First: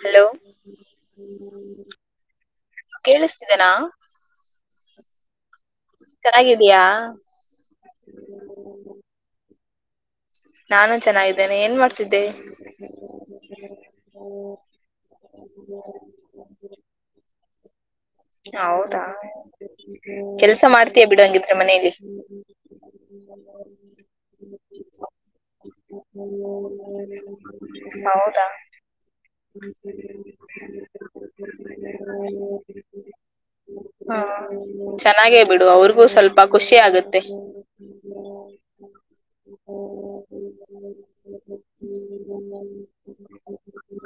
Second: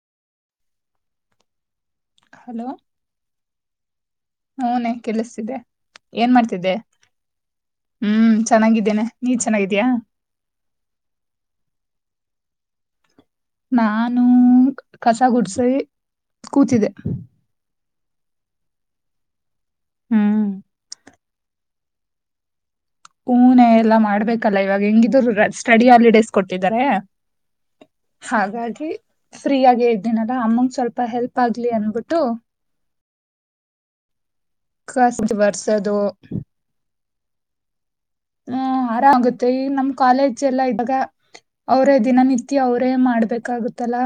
Hello hello ಕೇಳಿಸ್ತಿದೆನಾ ಹೂನೆ ಕೆಳಸ್ತಿದ್ದೆ ಏನ್ ಮಾಡ್ತಿದ್ದೆ ಚೆನ್ನಾಗಿದಯಾ ಹ್ಮ್ ಚೆನ್ನಾಗಿದ್ದೇನೆ ನೀ ಚೆನ್ನಾಗಿದ್ಯಾ ನಾನು ಚೆನ್ನಾಗಿದ್ದೇನೆ ಏನ್ ಮಾಡ್ತಿದ್ದೆ ನಾನು ಕಸ ಗುಡ್ಸಿ ಕೂತಿದೆೆ ಹೌದಾ ಹ್ಮ್ ಕೆಲ್ಸ ಮಾಡ್ತೀಯ ಬಿಡು ಹಂಗಿದ್ರೆ ಮನೇಲಿ ಹೂನೇ ಎಲ್ಲಾ ಮಾಡ್ಬೇಕಲ್ಲ ಇವಾಗ ಹೆಂಗಿದ್ರು ಸ್ಟಡಿ ಹಾಲಿಡೇಸ್ ಕೊಟ್ಟಿದ್ದಾರೆ ಹೌದಾ ಹಾಗಾಗಿ ಫ್ರೀ ಆಗಿ ಇದ್ದೀನಲ್ಲ ಅಮ್ಮಂಗ ಸ್ವಲ್ಪ ಹೆಲ್ಪ್ ಆಗ್ಲಿ ಅನ್ಬಿಟ್ಟು ಹ್ಮ ಕಸ ಚೆನ್ನಾಗೇ ಬಿಡು ವರ್ಸೋದು ಅವ್ರಿಗೂ ಸ್ವಲ್ಪ ಖುಷಿ ಆಗತ್ತೆ ಹ್ಮ ಆರಾಮಗುತ್ತೆ ಈಗ ನಮ್ ಕಾಲೇಜ್ ಎಲ್ಲಾ ಇದಾಗ ಅವರೇ ದಿನನಿತ್ಯ ಅವರೇ ಮಾಡ್ಬೇಕಾಗುತ್ತಲ್ಲಾ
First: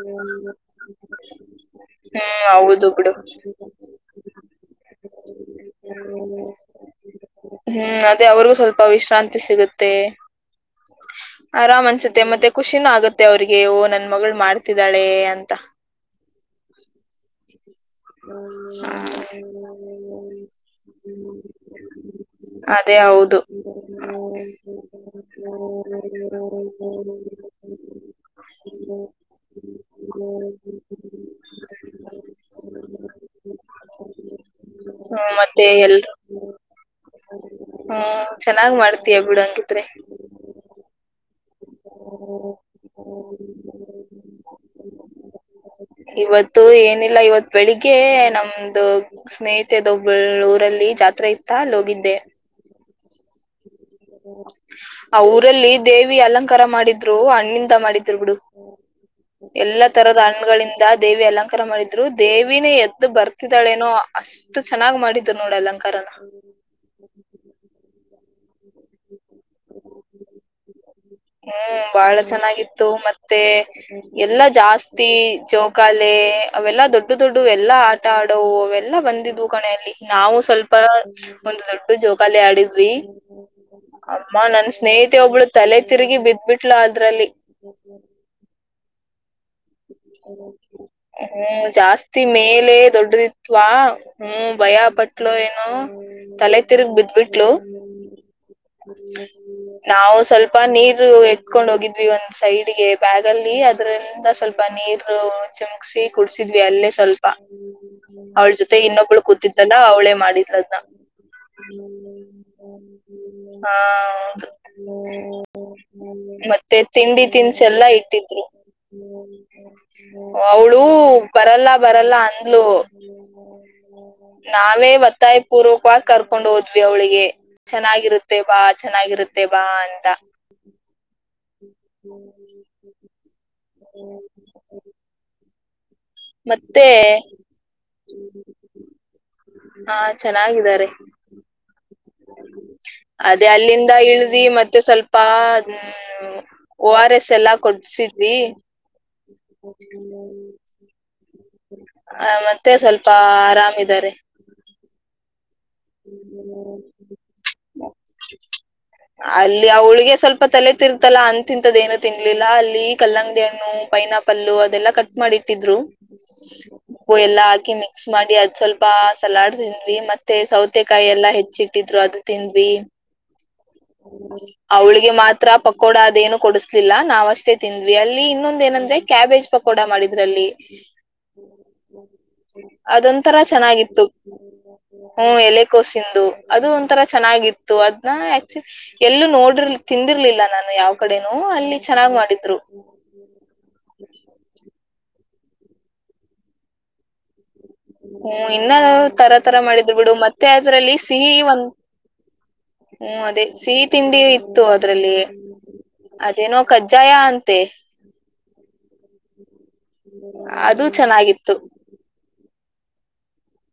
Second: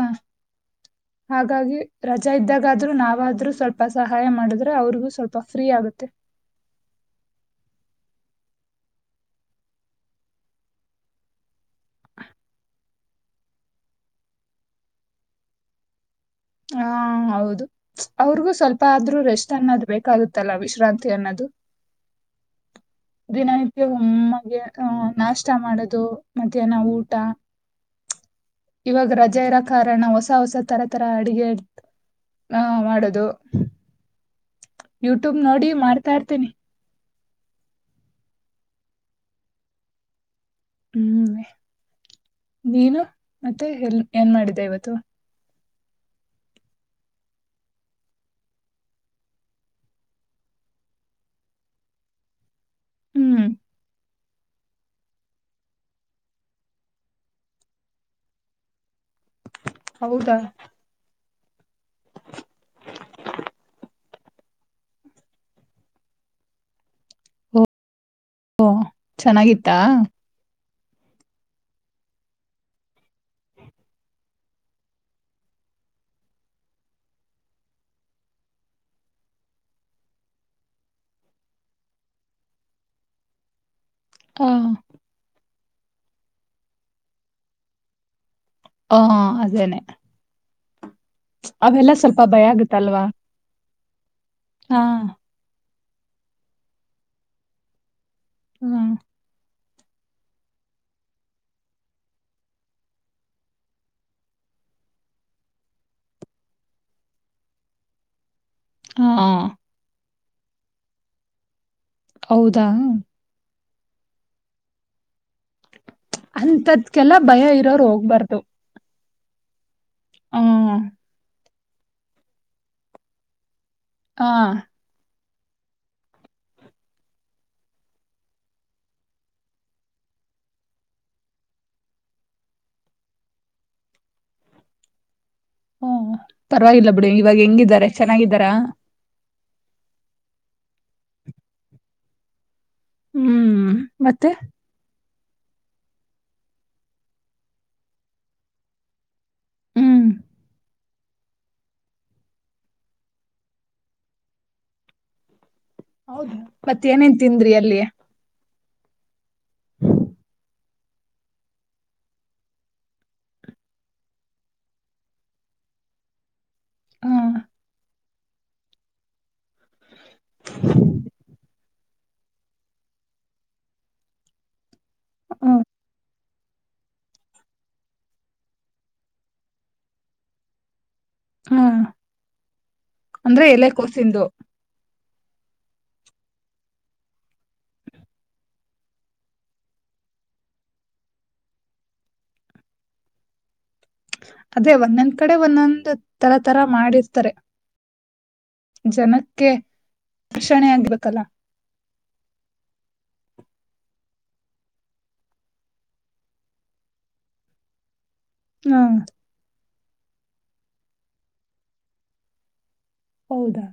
ಹಾಗಾಗಿ ರಜಾ ಹ್ಮ್ ಹೌದು ಇದ್ದಾಗಾದ್ರೂ ಬಿಡು ನಾವಾದ್ರೂ ಸ್ವಲ್ಪ ಸಹಾಯ ಮಾಡಿದ್ರೆ ಅವ್ರಿಗೂ ಸ್ವಲ್ಪ ಫ್ರೀ ಆಗುತ್ತೆ ಹ್ಮ ಹ್ಮ್ ಅದೇ ಅವ್ರಿಗೂ ಸ್ವಲ್ಪ ವಿಶ್ರಾಂತಿ ಸಿಗುತ್ತೆ ಆರಾಮ್ ಅನ್ಸತ್ತೆ ಮತ್ತೆ ಖುಷಿನ ಆಗತ್ತೆ ಅವ್ರಿಗೆೋ ನನ್ ಮಗಳು ಮಾಡ್ತಿದ್ದಾಳೆ ಅಂತ ಹಾ ಹೌದು ಅವ್ರಿಗೂ ಸ್ವಲ್ಪ ಹ್ಮ್ಮ ಆದ್ರೂ ಅನ್ನೋದು ಬೇಕಾಗುತ್ತಲ್ಲ ವಿಶ್ರಾಂತಿ ಅನ್ನೋದು ಅದೇ ಹೌದು ದಿನನಿತ್ಯ ಒಮ್ಮಗೆ ನಾಷ್ಟ ಮಾಡದು ಮಧ್ಯಾಹ್ನ ಊಟಾ ಇವಾಗ ರಜೆ ಇರ ಕಾರಣ ಹೊಸ ಹೊಸ ತರ ತರ ಅಡುಗೆ ಹ ಮಾಡದು ಹ್ಮ್ ಯೂಟ್ಯೂಬ್ ಮತ್ತೆ ನೋಡಿ ಎಲ್ರು ಮಾಡ್ತಾ ಇರ್ತೇನಿ ಹ್ಮ್ ಚೆನ್ನಾಗ್ ಮಾಡ್ತಯ ಬಿಡು ಹಂಗೀದ್ರೆ ಹ್ಮ್ ನೀನು ಮತ್ತೆ ಎಲ್ ಏನ್ ಮಾಡಿದ್ದೆ ಇವತ್ತು ಇವತ್ತು ಏನಿಲ್ಲ ಇವತ್ ಬೆಳಿಗ್ಗೆ ನಮ್ದು ಸ್ನೇಹಿತ ದೊಬ್ಬಳ ಊರಲ್ಲಿ ಜಾತ್ರೆ ಇತ್ತಲ್ಲಿ ಹೋಗಿದ್ದೆ ಹ್ಮ್ ಹ ಆ ಊರಲ್ಲಿ ದೇವಿ ಅಲಂಕಾರ ಮಾಡಿದ್ರು ಹಣ್ಣಿಂದ ಮಾಡಿದ್ರು ಬಿಡು ಎಲ್ಲಾ ತರದ ಹೌದಾ ಹಣ್ಣಗಳಿಂದ ದೇವಿ ಅಲಂಕಾರ ಮಾಡಿದ್ರು ದೇವಿನ ಎದ್ದು ಬರ್ತಿದ್ದಾಳೇನೋ ಅಷ್ಟ ಎಷ್ಟು ಚೆನ್ನಾಗ್ ಮಾಡಿದ್ರು ನೋಡಿ ಅಲಂಕಾರನ ಓ ಚೆನ್ನಾಗಿತ್ತಾ ಹ್ಮ್ ಬಾಳ ಚೆನ್ನಾಗಿತ್ತು ಮತ್ತೆ ಎಲ್ಲಾ ಜಾಸ್ತಿ ಜೋಕಾಲೆ ಅವೆಲ್ಲಾ ದೊಡ್ಡ ದೊಡ್ಡು ಎಲ್ಲಾ ಆ ಆಟಾ ಆಡೋ ಅವೆಲ್ಲಾ ಬಂದಿದ್ದವು ಕಣೆಯಲ್ಲಿ ನಾವು ಸ್ವಲ್ಪ ಒಂದು ದೊಡ್ಡ ಜೋಕಾಲಿ ಆಡಿದ್ವಿ ಅಮ್ಮ ಆ ನನ್ ಸ್ನೇಹಿತೆ ಒಬ್ಳು ತಲೆ ತಿರುಗಿ ಬಿದಬಿಟ್ಲ ಅದ್ರಲ್ಲಿ ಓ ಅದೇನೇ. [inaudible] ಹ್ಮ್ ಸ್ವಲ್ಪ ಜಾಸ್ತಿ ಭಯ ಮೇಲೆ ಆಗುತ್ತಲ್ವಾ ದೊಡ್ಡದಿತ್ವಾ ಹ್ಮ್ ಭಯ ಹಾ ಬಟ್ [unintelligible] ಏನೋ ತಲೆ ತಿರ್ಗ್ ಬಿದ ಬಿಟ್ಲು. ಹ್ಮ್ ನಾವು ಸ್ವಲ್ಪ ನೀರು ಎಟ್ಕೊಂಡ್ ಹೋಗಿದ್ವಿ ಒಂದ್ ಸೈಡ್ಗೆ ಬ್ಯಾಗ್ ಅಲ್ಲಿ ಅದ್ರಿಂದ ಸ್ವಲ್ಪ ಪನೀರ್ ಚುಂಕ್ಸಿ ಕುಡಸಿದ್ವಿ ಅಲ್ಲೇ ಸ್ವಲ್ಪ ಅವಳ ಜೊ ತ್ತೆ ಹಾ ಇನ್ನೊಬ್ಳು ಕೂತಿದ್ದಲ್ಲ ಅವಳೇ ಮಾಡಿದದನ್ನ. ಹೌದಾ. ಹ ಹೌದು ಹ್ಮ್. [inaudible] ಮತ್ತೆ ಅಂತದ್ಕೆಲ್ಲ ತಿಂಡಿ ಭಯ ತನ್ಸ ಇರೋರು ಎಲ್ಲಾ ಹೋಗ್ಬಾರ್ದು ಇಟ್ಟಿದ್ರು. ಹ್ಮ್ ಅವಳು ಬರಲ್ಲ ಬರಲ್ಲ ಅಂದ್ಲು. ಹಾ ನಾವೇ ಒತ್ತಾಯ ಪೂರ್ವಕವಾಗಿ ಕರ್ಕೊಂಡು ಹೋದ್ವಿ ಅವಳಿಗೆ. ಚೆನ್ನಾಗಿರುತ್ತೆ ಬಾ ಚೆನ್ನಾಗಿರುತ್ತೆ ಬಾ ಅಂತ. [inaudible] ಹ್ಮ ಮತ್ತೆ ಪರವಾಗಿಲ್ಲ ಬಿಡಿ ಇವಾಗ ಹೆಂಗಿದಿದ್ದಾರೆ ಚೆನ್ನಾಗಿದ್ದಾರಾ. ಹಾ ಚೆನ್ನಾಗಿದ್ದಾರೆ. ಅದೇ ಹ್ಮ್ ಅಲ್ಲಿಂದ ಮತ್ತೆ ಇಳ್ದಿ ಮತ್ ಮತ್ತೆ ಸ್ವಲ್ಪ ಹ ಓ ಆರ್ ಎಸ್ ಎಲ್ಲ ಕೊಡ್ಸಿದ್ವಿ. ಹ್ಮ್ [inaudible] ಹ ಮತ್ತೆ ಸ್ವಲ್ಪ ಆರಾಮ್ ಇದಾರೆ. ಹೌದ ಮತ್ತತ್ ಏನೇನ್ ತಿಂದ್ರಿ ಅಲ್ಲಿ. [inaudible] ಅಲ್ಲಿ ಅವಳಿಗೆ ಸ್ವಲ್ಪ ತಲೆ ತಿರ್ತಲ್ಲಾ ಅಂತಂತದ ಏನು ತಿನ್ಲಿಲ್ಲ ಅಲ್ಲಿ ಕಲ್ಲಂಗಡಿ ಹಣ್ಣು ಪೈನಾ ಪಲ್ಲು ಅದೆಲ್ಲಾ ಕಟ್ ಮಾಡಿ ಇಟ್ಟಿದ್ರು. ಉ ಹ್ಮ್ ಎಲ್ಲಾ ಹಾಕಿ ಮಿಕ್ಸ್ ಮಾಡಿ ಅದ್ ಸ್ವಲ್ಪ ಸಲಾಡ್ ತಿಂದ್ವಿ ಮತ್ತೆ ಸೌತ್ ತೆಕಾಯಿ ಎಲ್ಲಾ ಹೆಚ್ಚಿಟ್ಟಿದ್ರು ಅದು ತಿಂದ್ವಿ. [inaudible] ಅವ್ಳಿಗೆ ಮಾತ್ರ ಹ್ಮ್ ಪಕೋಡ ಅದೇನು ಕೊಡಸ್ ಲಿಲ್ಲ ನಾವ್ಷ್ಟೇ ತಿಂದ್ವಿ ಅಲ್ಲಿ ಇನ್ನೊಂದ ಏನಂದ್ರೆ ಕ್ಯಾಬೇಜ್ ಪಕೋಡಾ ಮಾಡಿದ್ರಲ್ಲಿ. ಹ್ಮ್ ಅದೊಂತರ ಅಂದ್ರೆ ಚೆನ್ನಾಗಿತ್ತು ಎಲೆಕೋಸಿಂದು ಹ್ಮ ಎಲೆ ಕೋಸಂದು ಅದು ಒಂಂತರ ಚೆನ್ನಾಗಿತ್ತು ಅದ್ನ್ನ ಆಕ್ಚು ಎಲ್ಲೂ ನೋಡಿರ್ ತಿಂದಿರ್ಲಿಲ್ಲ ನಾನು ಯಾವ್ ಕಡೆನೂ ಅಲ್ಲಿ ಚೆನ್ನಾಗ್ ಮಾಡಿದ್ರು. ಅದೇ ಒಂದೊಂದ್ ಕಡೆ ಒಂದೊಂದ್ ತರ ತರ ಮಾಡಿರ್ತಾರೆ. ಹ್ಮ್ ಇನ್ನ ತರಾ ಜನಕ್ಕೆ ತರ ಮಾಡಿದ್ ಬಿಡು ಮತ್ತೆ ಆಕರ್ಷಣೆ ಅದ್ರಲ್ಲಿ ಆಗ್ಬೇಕಲ್ಲ ಸಿಹಿ ಒಂದ ಹ್ಮ್ ಅದೇ ಸಿಹಿ ತಿಂಡಿ ಇತ್ತು ಅದ್ರಲ್ಲಿ. ಅದೇನೋ ಕಜ್ಜಾಯ ಅಂತೆ. ಹಾ. ಅದುೂ ಚೆನ್ನಾಗಿತ್ತು. ಹೌದಾ.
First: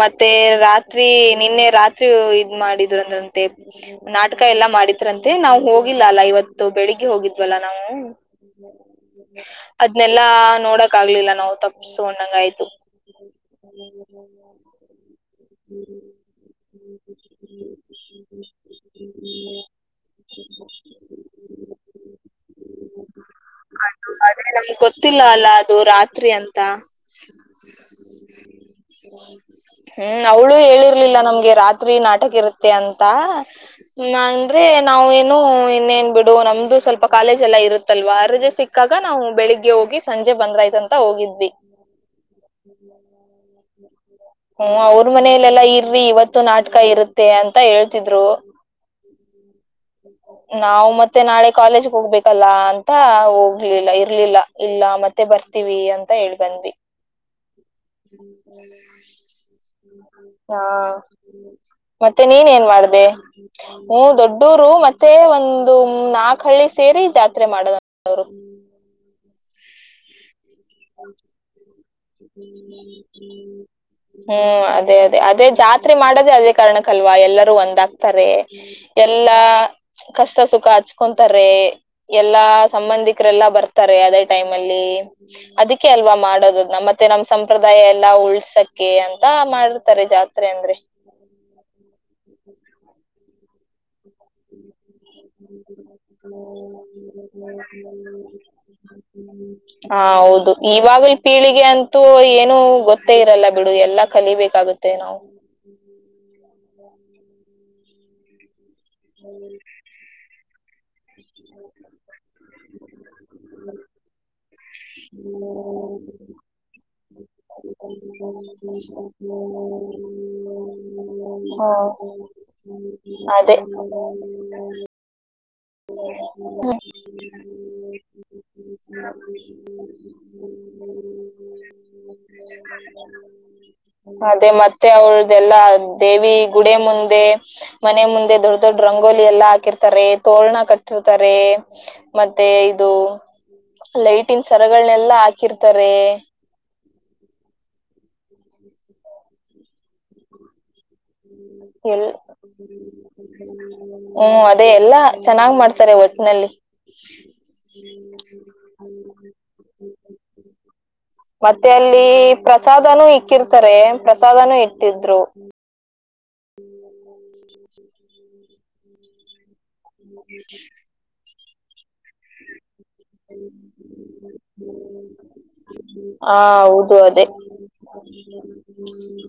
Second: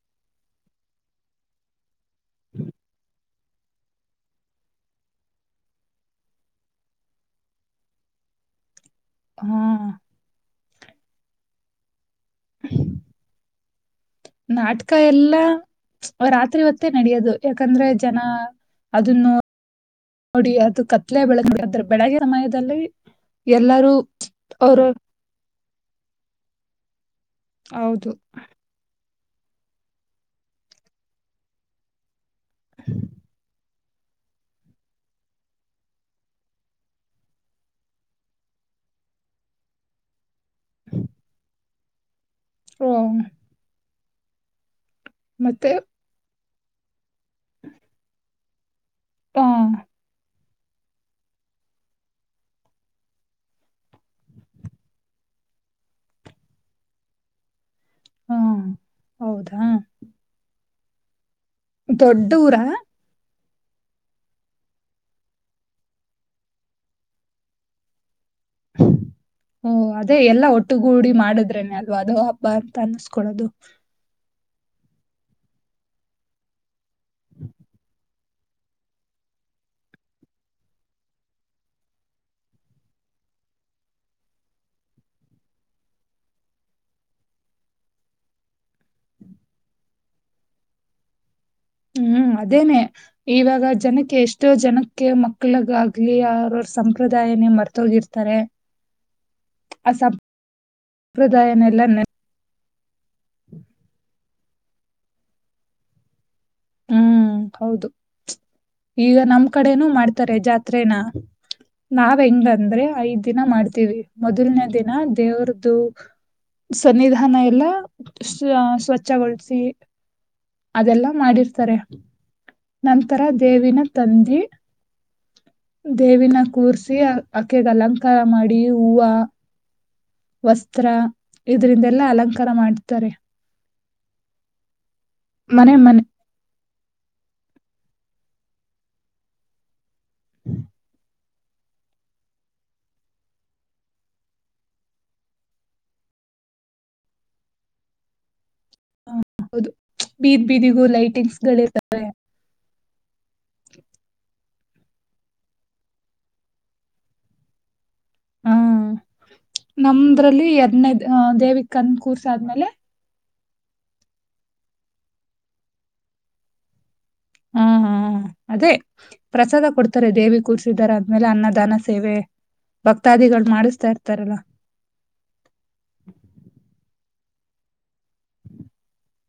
ಮತ್ತೆ ರಾತ್ರಿ ನಿನ್ನೆ ರಾತ್ರಿ ಇದ್ ಮಾಡಿದ್ರು ಅಂದ್ರಂತೆ ನಾಟಕ ಎಲ್ಲಾ ಮಾಡಿದ್ರಂತೆ ನಾವ ಹೋಗಿಲ್ಲ ಅಲ್ಲಾ ಇವತ್ತು ಬೆಳಿಗ್ಗೆ ಹೋಗಿದ್ವಲ್ಲಾ ನಾವು. ಹಾ ಅದನೆಲ್ಲಾ ನೋಡಕ್ ಆಗ್ಲಿಲ್ಲ ನಾವು ತಪ್ಸಣ್ಣಂಗ ಆಯ್ತು. [inaudible] ನಾಟಕ ಎಲ್ಲಾ. ರಾತ್ರಿ ಹೊತ್ತೇ ನಡಿಯೋದು ಯಾಕಂದ್ರೆ ಜನ ಅದನ್ನು ನೋಡಿ ಅದು ಕತ್ಲೆ ಬೆಳೆಗ್ [inaudible] ಬೆಳಗ್ಗೆ ಸಮಯದಲ್ಲಿ ಎಲ್ಲಾರೂ ಅವರ ಅವರ. ಇಲ್ಲ ಅಲ್ಲ ಅದು ರಾತ್ರಿ ಅಂತ. ಹೌದು ಹ್ಮ್ ಅವಳು ಹೇಳಿರ್ಲಿಲ್ಲ ನಮ್ಗೆ ರಾತ್ರಿ ನಾಟಕ ಇರತ್ತ್ [unintelligible] ತ್ತೆ ಅಂತ. [unintelligible] ಲ್ಲ ಅಂದ್ರೆ ನಾವು ಏನು ಇನ್ನೇನ್ ಬಿಡು ನಮ್ದು ಸ್ವಲ್ಪ ಕಾಲೇಜ್ ಎಲ್ಲಾ ಇರು [unintelligible] ತಲ್ವಾರ ರಜೆ ಸಿಕ್ಕಾಗ ನಾವು ಬೆಳಿಗ್ಗೆ ಹೋಗಿ ಸಂಜೆ ಬಂದ್ರಾಯ್ತಂತ ಹೋಗಿದ್ವಿ. ಹ್ಮ ಹ್ಮ ಅವ್ರ ಮನೇಲೆಲ್ಲಾ ಮತ್ತೆ ಇರ್ರಿ ಇವತ್ತು ನಾಟಕ ಇರುತ್ತೆ ಅಂತ ಹೇಳ್ತಿದ್ರು. ಹಾ ನಾವು ಮತ್ತೆ ನಾಳೆ ಕಾಲೇಜ್ಗೆ ಹೋಗ್ಬೇಕಲ್ಲ ಅಂತ ಹೋಗ್ಲಿಲ್ಲ ಇರ್ಲಿಲ್ಲ. ಇಲ್ಲ ಮತ್ತೆ ಬರ್ತೀವಿ ಅಂತ ಹೇಳ್ಬಂದ್ವಿ. ಹಾ ಹೌದಾ ಹಾ ಮತ್ತೆ ದೊಡ್ಡ ನೀನ್ ಏನ್ ಊರಾ ಮಾಡ್ದ ಹ್ಮ ದೊಡ್ಡ್ [unintelligible] ರು ಮತ್ತೆ ಒಂದು ನಾಕ್ ಹಳ್ಳಿ ಸೇರಿ ಜಾತ್ರೆ ಮಾಡದಂತೆ ಅವರು. ಹು ಅದೇ ಎಲ್ಲ ಒಟ್ಟುಗೂಡಿ ಮಾಡುದ್ರೇನೆ ಅಲ್ವಾ ಅದ್ ಹಬ್ಬಾ ಅಂತ ಅನ್ನಸ್ಕೊಳ್ಳೋದು. ಹ್ಮ್ ಅದೇ ಅದೇ ಅದೇ ಜಾತ್ರೆ ಮಾಡದೇ ಅದೇ ಕಾರಣಕ್ಕಲ್ವಾ ಎಲ್ಲರೂ ಒಂದಾಗ್ತಾರೆ. ಎಲ್ಲಾ ಕಷ್ಟ ಸುಖ ಹಚ್ಕೊಂತಾರೆ. ಎಲ್ಲಾ ಸಂಬಂಧಿಕರೆಲ್ಲಾ ಬರ್ತಾರೆ ಅದೇ ಟೈಮ್ಮಲ್ಲೀ. ಅದಕ್ಕೆ ಅಲ್ವಾ ಮಾಡೋದು ನಮ್ಮ್ ಮತ್ತೆ ನಮ್ ಸಂಪ್ರದಾಯ ಎಲ್ಲಾ ಉಳ್ಸಕ್ಕೆ ಅಂತ ಮಾಡರ್ತಾರೆ ಜಾತ್ರೆ ಅಂದ್ರೆ. ಹ್ಮ್ ಅದೇನೇ ಇವಾಗ ಜನಕ್ಕೆ ಎಷ್ಟೋ ಜನ [unintelligible] ಕೆ ಮಕ್ಳಗಾಗಲಿ ಅವ್ರವ್ರ ಸಂಪ್ರದಾಯನೇ ಮರ್ತೋಗಿರ್ತಾರೆ. [unintelligible] ಆ ಹ ಹೌದು ಇವಾಗಿನ್ ಪೀಳಿಗೆ ಸಂಪ್ರದಾಯನೆಲ್ಲ ಅಂತೂ ನೆನ್ ಏನು ಗೊತ್ತ್ [unintelligible] ತ್ತೇ ಇರಲ್ಲ ಬಿಡು ಎಲ್ಲಾ ಕಲಿಬೇಕಾಗುತ್ತೆ ನಾವು. ಹ್ಮ್ ಹೌದು ಈಗ ನಮ್ ಕಡೆನೂ ಮಾಡ್ತಾರೆ ಜಾತ್ [unintelligible] ರೇನಾ ನಾವ್ ಹೆಂಗ್ ಅಂದ್ರೆ ಐದ್ ದಿನ ಮಾಡ್ತೀವಿ. ಮೊದಲನೇ ದಿನ ದೇವ್ರ್ದು. ಸನ್ನಿಧಾನ ಎಲ್ಲ ಸ್ ಸ್ವಚ್ಛಗೊಳಿಸಿ ಅದೆಲ್ಲಾ ಮಾಡಿರ್ತ ಹ್ಮ್ ನಂತರ ಅದೇ ದೇವಿನ ತಂದಿ. ದೇವಿನ ಕೂರ್ಸಿ ಆಕೆಗೆ ಅಲಂಕಾರ ಮಾಡಿ ಹೂವ. [inaudible] ವಸ್ತ್ರ ಇದರಿಂದೆಲ್ಲಾ ಅಲಂಕಾರ ಮಾಡಿರ್ತಾರೆ. ಅದೇ ಮತ್ತೆ ಅವಳ್ದಲ್ಲಾ ಮನೆ ಮನೆ ದೇವಿ. ಗುಡಿ ಮುಂದೆ ಮನೆ ಮುಂದೆ ದೊಡ್ಡ್ ದೊಡ್ಡ್ ರಂಗೋಲಿ ಎಲ್ಲಾ ಹಾಕಿರ್ತಾರೆ ತೋರಣ ಕಟ್ಟಿರ್ತಾರ್ ರೇ ಮತ್ತೆ ಇದು. ಲೈಟಿಂಗ್ಸ್ ಸರಗಳನೆಲ್ಲಾ ಹಾಕಿರ್ತಾರೆ. ಹ ಹೌದು ಬೀದ್ ಬೀದಿಗೂ ಲೈಟ್. ಎಲ್ ಹ್ಮ್ ಅದೇ ಎಲ್ಲಾ ಚೆನ್ನಾಗ್ ಮಾಡ್ತಾರೆ ಒಟ್ನಲ್ಲಿ. [inaudible] [inaudible] ಹಾ ನಮ್ದ್ರಲ್ಲಿ ಎದ್ ನದ್ ಮತ್ತೆ ಅಲ್ಲಿ ಪ್ರಸಾದನೂ ಇಕ್ಕಿರ್ತಾರೆ ಪ್ರಸಾದನೂ ಇಟ್ಟಿದ್ರು. ಹಾ ಹಾ ಅದೇ ಪ್ರಸಾದ ಕೊಡ್ತಾರೆ ದೇವಿ ಕೂರ್ಸಿದಾರ ಅಂತ. ಆಮೇಲೆ ಅನ್ನದಾನ ಸೇವೆ ಭಕ್ತಾದಿಗಳು ಮಾಡಿಸ್ತಾ ಇರ್ತಾರಲ್ಲಾ. ಆ ಹೌದು ಅದೆ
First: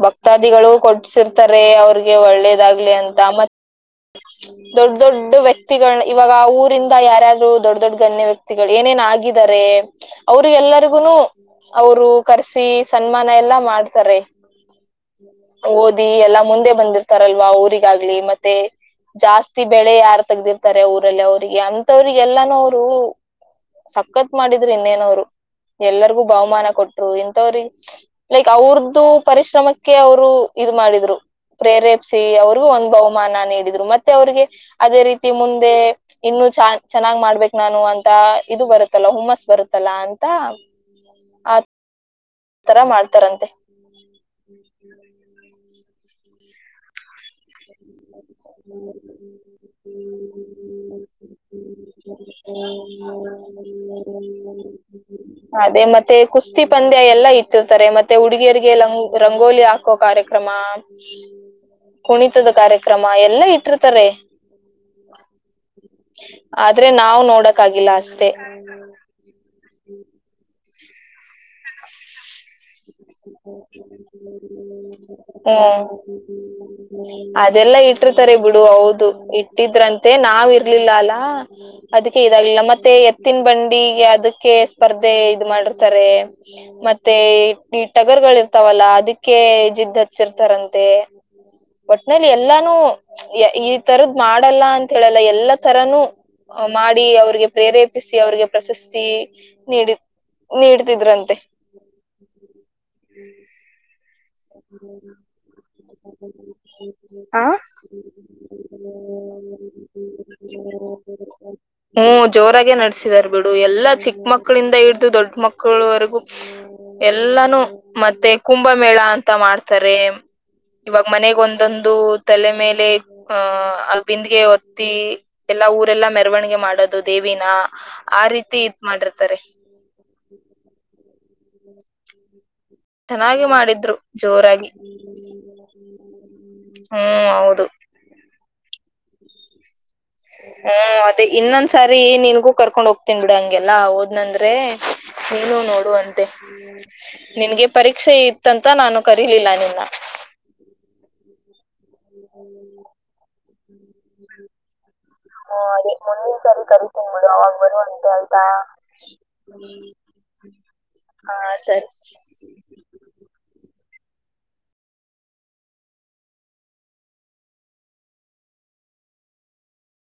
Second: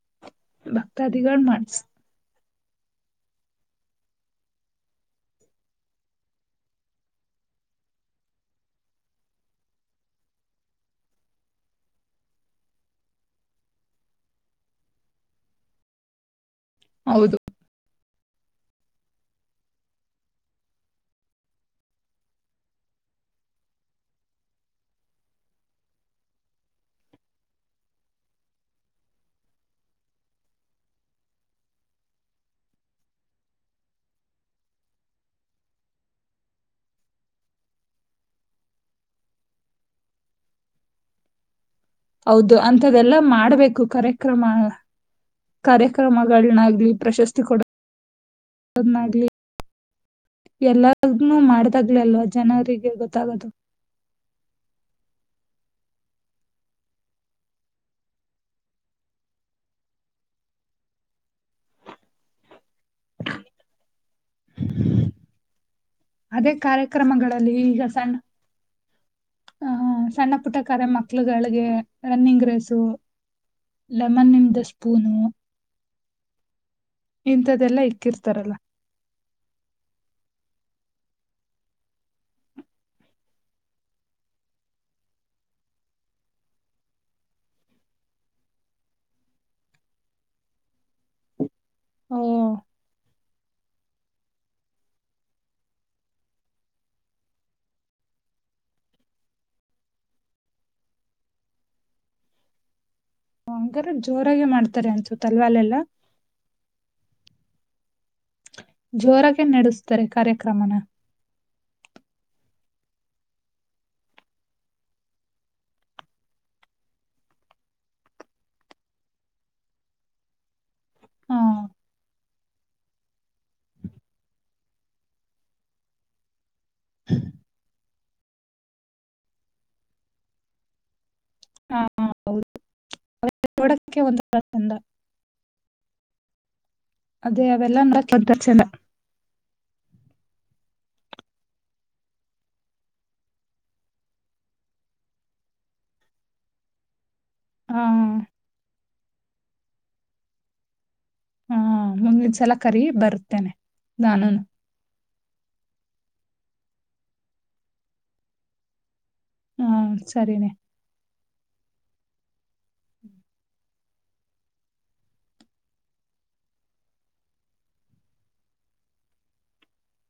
ಬಕ್ ಕ್ತಾದಿಗಳು ಭಕ್ತಾದಿಗಳ್ ಕೊಟ್ಟಸಿರ್ತಾರೆ ಮಾಡ್ಸ್ ಅವ್ರಿಗೆ ಒಳ್ಳೇದಾಗ್ಲಿ ಅಂತ ಮತ್ತ ದೊಡ್ಡ ದೊಡ್ಡ ವ್ಯಕ್ತಿಗಳನ ಇವಾಗಾ ಊರಿಂದ ಯಾರಾರು ದೊಡ್ಡ ದೊಡ್ಡ ಗಣ್ಯ ವ್ಯಕ್. ಕ್ತಿಗಳ ಏನೇನ ಆಗಿದ್ದಾರೆ ಅವ್ರ ಎಲ್ಲರಿಗುನು. ಅವರು ಕರ್ಸಿ ಸನ್ಮಾನಾ ಎಲ್ಲಾ ಮಾಡ್ತಾರೆ. ಓದಿ ಎಲ್ಲಾ ಮುಂದೆ ಹೌದು. ಬಂದಿರ್ತಾರಲ್ವಾ ಊರಿಗಾಗ್ಲಿ ಮತ್ತೆ. ಜಾಸ್ತಿ ಬೆಳೆ ಯಾರ್ ತೆಗ್ದಿರ್ತಾರೆ ಊರಲ್ಲಿ ಅವ್ರಿಗೆ ಅಂತವ್ರಿಗೆಲ್ಲಾನೂ ಅವರು. ಸಕ್ಕತ್ ಮಾಡಿದ್ರು ಇನ್ನೇನವರು ಎಲ್ಲರಿಗೂ ಬಹುಮಾನ ಕೊಟ್ರು ಇಥವ್ರಿ. ಲೈಕ್ ಅವ್ರ್ದು ಪರಿಶ್ರಮಕ್ಕೆ ಅವರು ಇದು ಮಾಡಿದ್ರು. ಪ್ರೇರೇಪಿಸಿ ಅವ್ರಿಗೂ ಒಂದ್ ಬಹುಮಾನ ನೀಡಿದ್ರು ಮತ್ತೆ ಅವ್ರಿಗೆ. ಅದೇ ರೀತಿ ಮುಂದೆ ಇನ್ನು ಚಾ ಚೆನ್ನಾಗ ಮಾಡ್ಬೇಕ ನಾನು ಅಂತ. ತ್ತಾ ಇದು ಬರುತ್ತಲ್ಲ ಹುಮ್ಮಸ್ ಬರುತ್ತಲ್ಲಾ ಅಂತ ಆದ ಹೌದು ಅಂತದೆಲ್ಲಾ ಮಾಡ್ಬೇಕು ಕರೆ. ಕ್ರಮಾ ಕಾರ್ಯಕ್ರಮಗಳನ್ನಾಗ್ಲಿ ಪ್ರಶಸ್ತಿ ಕೊಡ ಕೊಡೋದ್ನಾಗ್ಲಿ ಎಲ್ಲಾನ್ನು ಮಾಡ. ದ್ಲಾಗಲೇಆಲ್ವಾ ಜನರಿಗೆ ಗೊತ್ತಾಗೋದು. ಟಿವು ಟಿವು ಅದೇ ಮತ್ತೆ ಕುಸ್ತಿ ಪಂದ್ಯ ಎಲ್ಲಾ ಇಟ್ಟಿರ್ತಾರೆ ಮತ್ತೆ ಹುಡುಗಿಯರಿಗೆ ಲಂಗ ರಂಗೋಲಿ ಹಾಕೋ ಕಾರ್ಯಕ್ರಮಾ. ಕುಣಿತದ ಕಾರ್ಯಕ್ರಮ ಎಲ್ಲಾ ಇಟ್ಟಿರ್ತಾರೆ. [inaudible] ಅದೇ ಕಾರ್ಯಕ್ರಮಗಳಲ್ಲಿ ಈಗ ಸಣ್ಣ. ಸ್ನೇಹಿತರಲ್ಲಿ. ಆ ಹಾ ಸಣ್ಣ ಪುಟ್ಟ ಕರೆ ಮಕ್ಳುಗಳಿಗೆ ರನ್ನಿಂಗ್ ರೇಸು. ಲೆಮನ್ ಇಂದ ಸ್ಪೂನು. ಹು ಅದೆಲ್ಲಾ ಇಂತದೆಲ್ಲಾ ಇಟ್ಟಿರ್ತಾರೆ ಇಕ್ಕಿರ್ತಾರಲ್ಲ ಬಿಡು ಹೌದು. ಇಟ್ ಟ್ಟಿದ್ರಂತೆ ನಾವ ಇರ್ಲಿಲ್ಲಾ ಅಲ್ಲಾ. ಅದಕ್ಕೆ ಇದಾಗಿಲ್ಲಾ ಮತ್ತೆ ಎತ್ತಿನ ಬಂಡಿಗೆ ಅದಕ್ಕೆ ಸ್ಪರ್ಧೆ ಇದ ಮಾಡಿರ್ತಾರೆ. ಮತ್ತೆ ಇಟ್. ಟಗರಗಳು ಇರ್ತಾವಲ್ಲಾ ಅದಕ್ಕೆ ಜಿದ್ದ ಹಚ್ಚಿರ್ತಾರಂತೆ. ಓ ಒಟ್ನಲ್ಲಿ ಎಲ್ಲಾನು ಯ ಈ ತರದ ಮಾಡಲ್ಲಾ ಅಂತ ಹೇಳಲ್ಲಾ ಎಲ್ಲಾ ತರಾನೂ. ಮಾಡಿ ಅವ್ರಿಗೆ ಪ್ರೇರೇಪಿಸಿ ಅವ್ರಿಗೆ ಪ್ರಶಸ್ತಿ ನೀಡಿ. ನೀಡ್ತಿದ್ರಂತೆ. ಹು ಹಂಗಾರೆ ಜೋರಾಗೆ ಮಾಡ್ತಾರೆ ಅನಸುತ್ತೆ ತಲ್ವಾಲೆಲ್ಲಾ. ಆ ಜೋರಾಗೆನಡೆಸ್ತಾರೆ ಕಾರ್ಯಕ್ರಮನ. ನೋಡಲ್ಸ್ ಬಂತ್. ಹು ಜೋರಾಗೆ ನಡ್ಸಿದಾರ ಬಿಡು ಎಲ್ಲಾ ಚಿಕ್ಕ ಮಕ್ಕಳಿಂದ ಹಿಡ್ದು ದೊಡ್ಡ ಮಕ್ಕಳವರೆಗೂ. ಎಲ್ಲಾನೂ ಮತ್ತೆ ಕುಂಭಮೇಳ ಅಂತಾ ಮಾಡ್ತಾರೆ. ಇವಾಗ ಹಾ ಮನೆಗೆ ಒಂದೊಂದು ತಲೆ ಮೇಲೆ ಅ ಬಿಂದ್ಗೆ ಹೊತ್ತಿ. ಎಲ್ಲಾ ಊರೆಲ್ಲಾ ಮೆರವಣಿಗೆ ಮಾಡೋದು ದೇವಿನಾ ಆ ರೀತಿ ಇದ ಮಾಡಿರ್ತಾರೆ. ಹಾ ಹೌದು ತನ್ನಾಗೆ ಮಾಡಿದ್ರು ನೋಡಕ್ಕೆ ಒಂಥರಾ ಜೋರಾಗಿ. ಚಂದ ಹ್ಮ್ ಅದೇ ಹೌದು ಅವೆಲ್ಲಾ ನೋಡಾಕ ಬಟ್ ಹಚ್ಚಲ್ಲಾ. ಅ ಅದೇ ಇನ್ನೊಂದ್ಸಾರಿ ನಿನ್ಗೂ ಕರ್ಕೊಂಡ್ ಹೋಗ್ತೀನ್ ಬಿಡ ಹಂಗೆಲ್ಲಾ ಹೋದ್ನಂದ್ರೆ. ನೀನು ನೋಡುವಂತೆ ಹ್ಮು ನಿನ್ಗೆ ಹಾ. ಪರೀಕ್ಷೆ ಇತ್ತಂತ ನಾನು ಕರಿಲಿಲ್ಲ ನಿನ್ನ. ಹಾ ಮುಂದಿಂದ್ಸಲ ಕರಿ ಬರುತ್ತೇನೆ ನಾನುನು. ಹರೀ ಮುಂದಿನ್ ಸರಿ ಕರಿತಿನಿ ಬಿಡು ಅವಾಗ ಬರುವ ಅಂತೆ ಆಯ್ತಾ. ಹ್ಮು ಹಾ ಸರಿನೆ. ಹಾ ಸರಿ.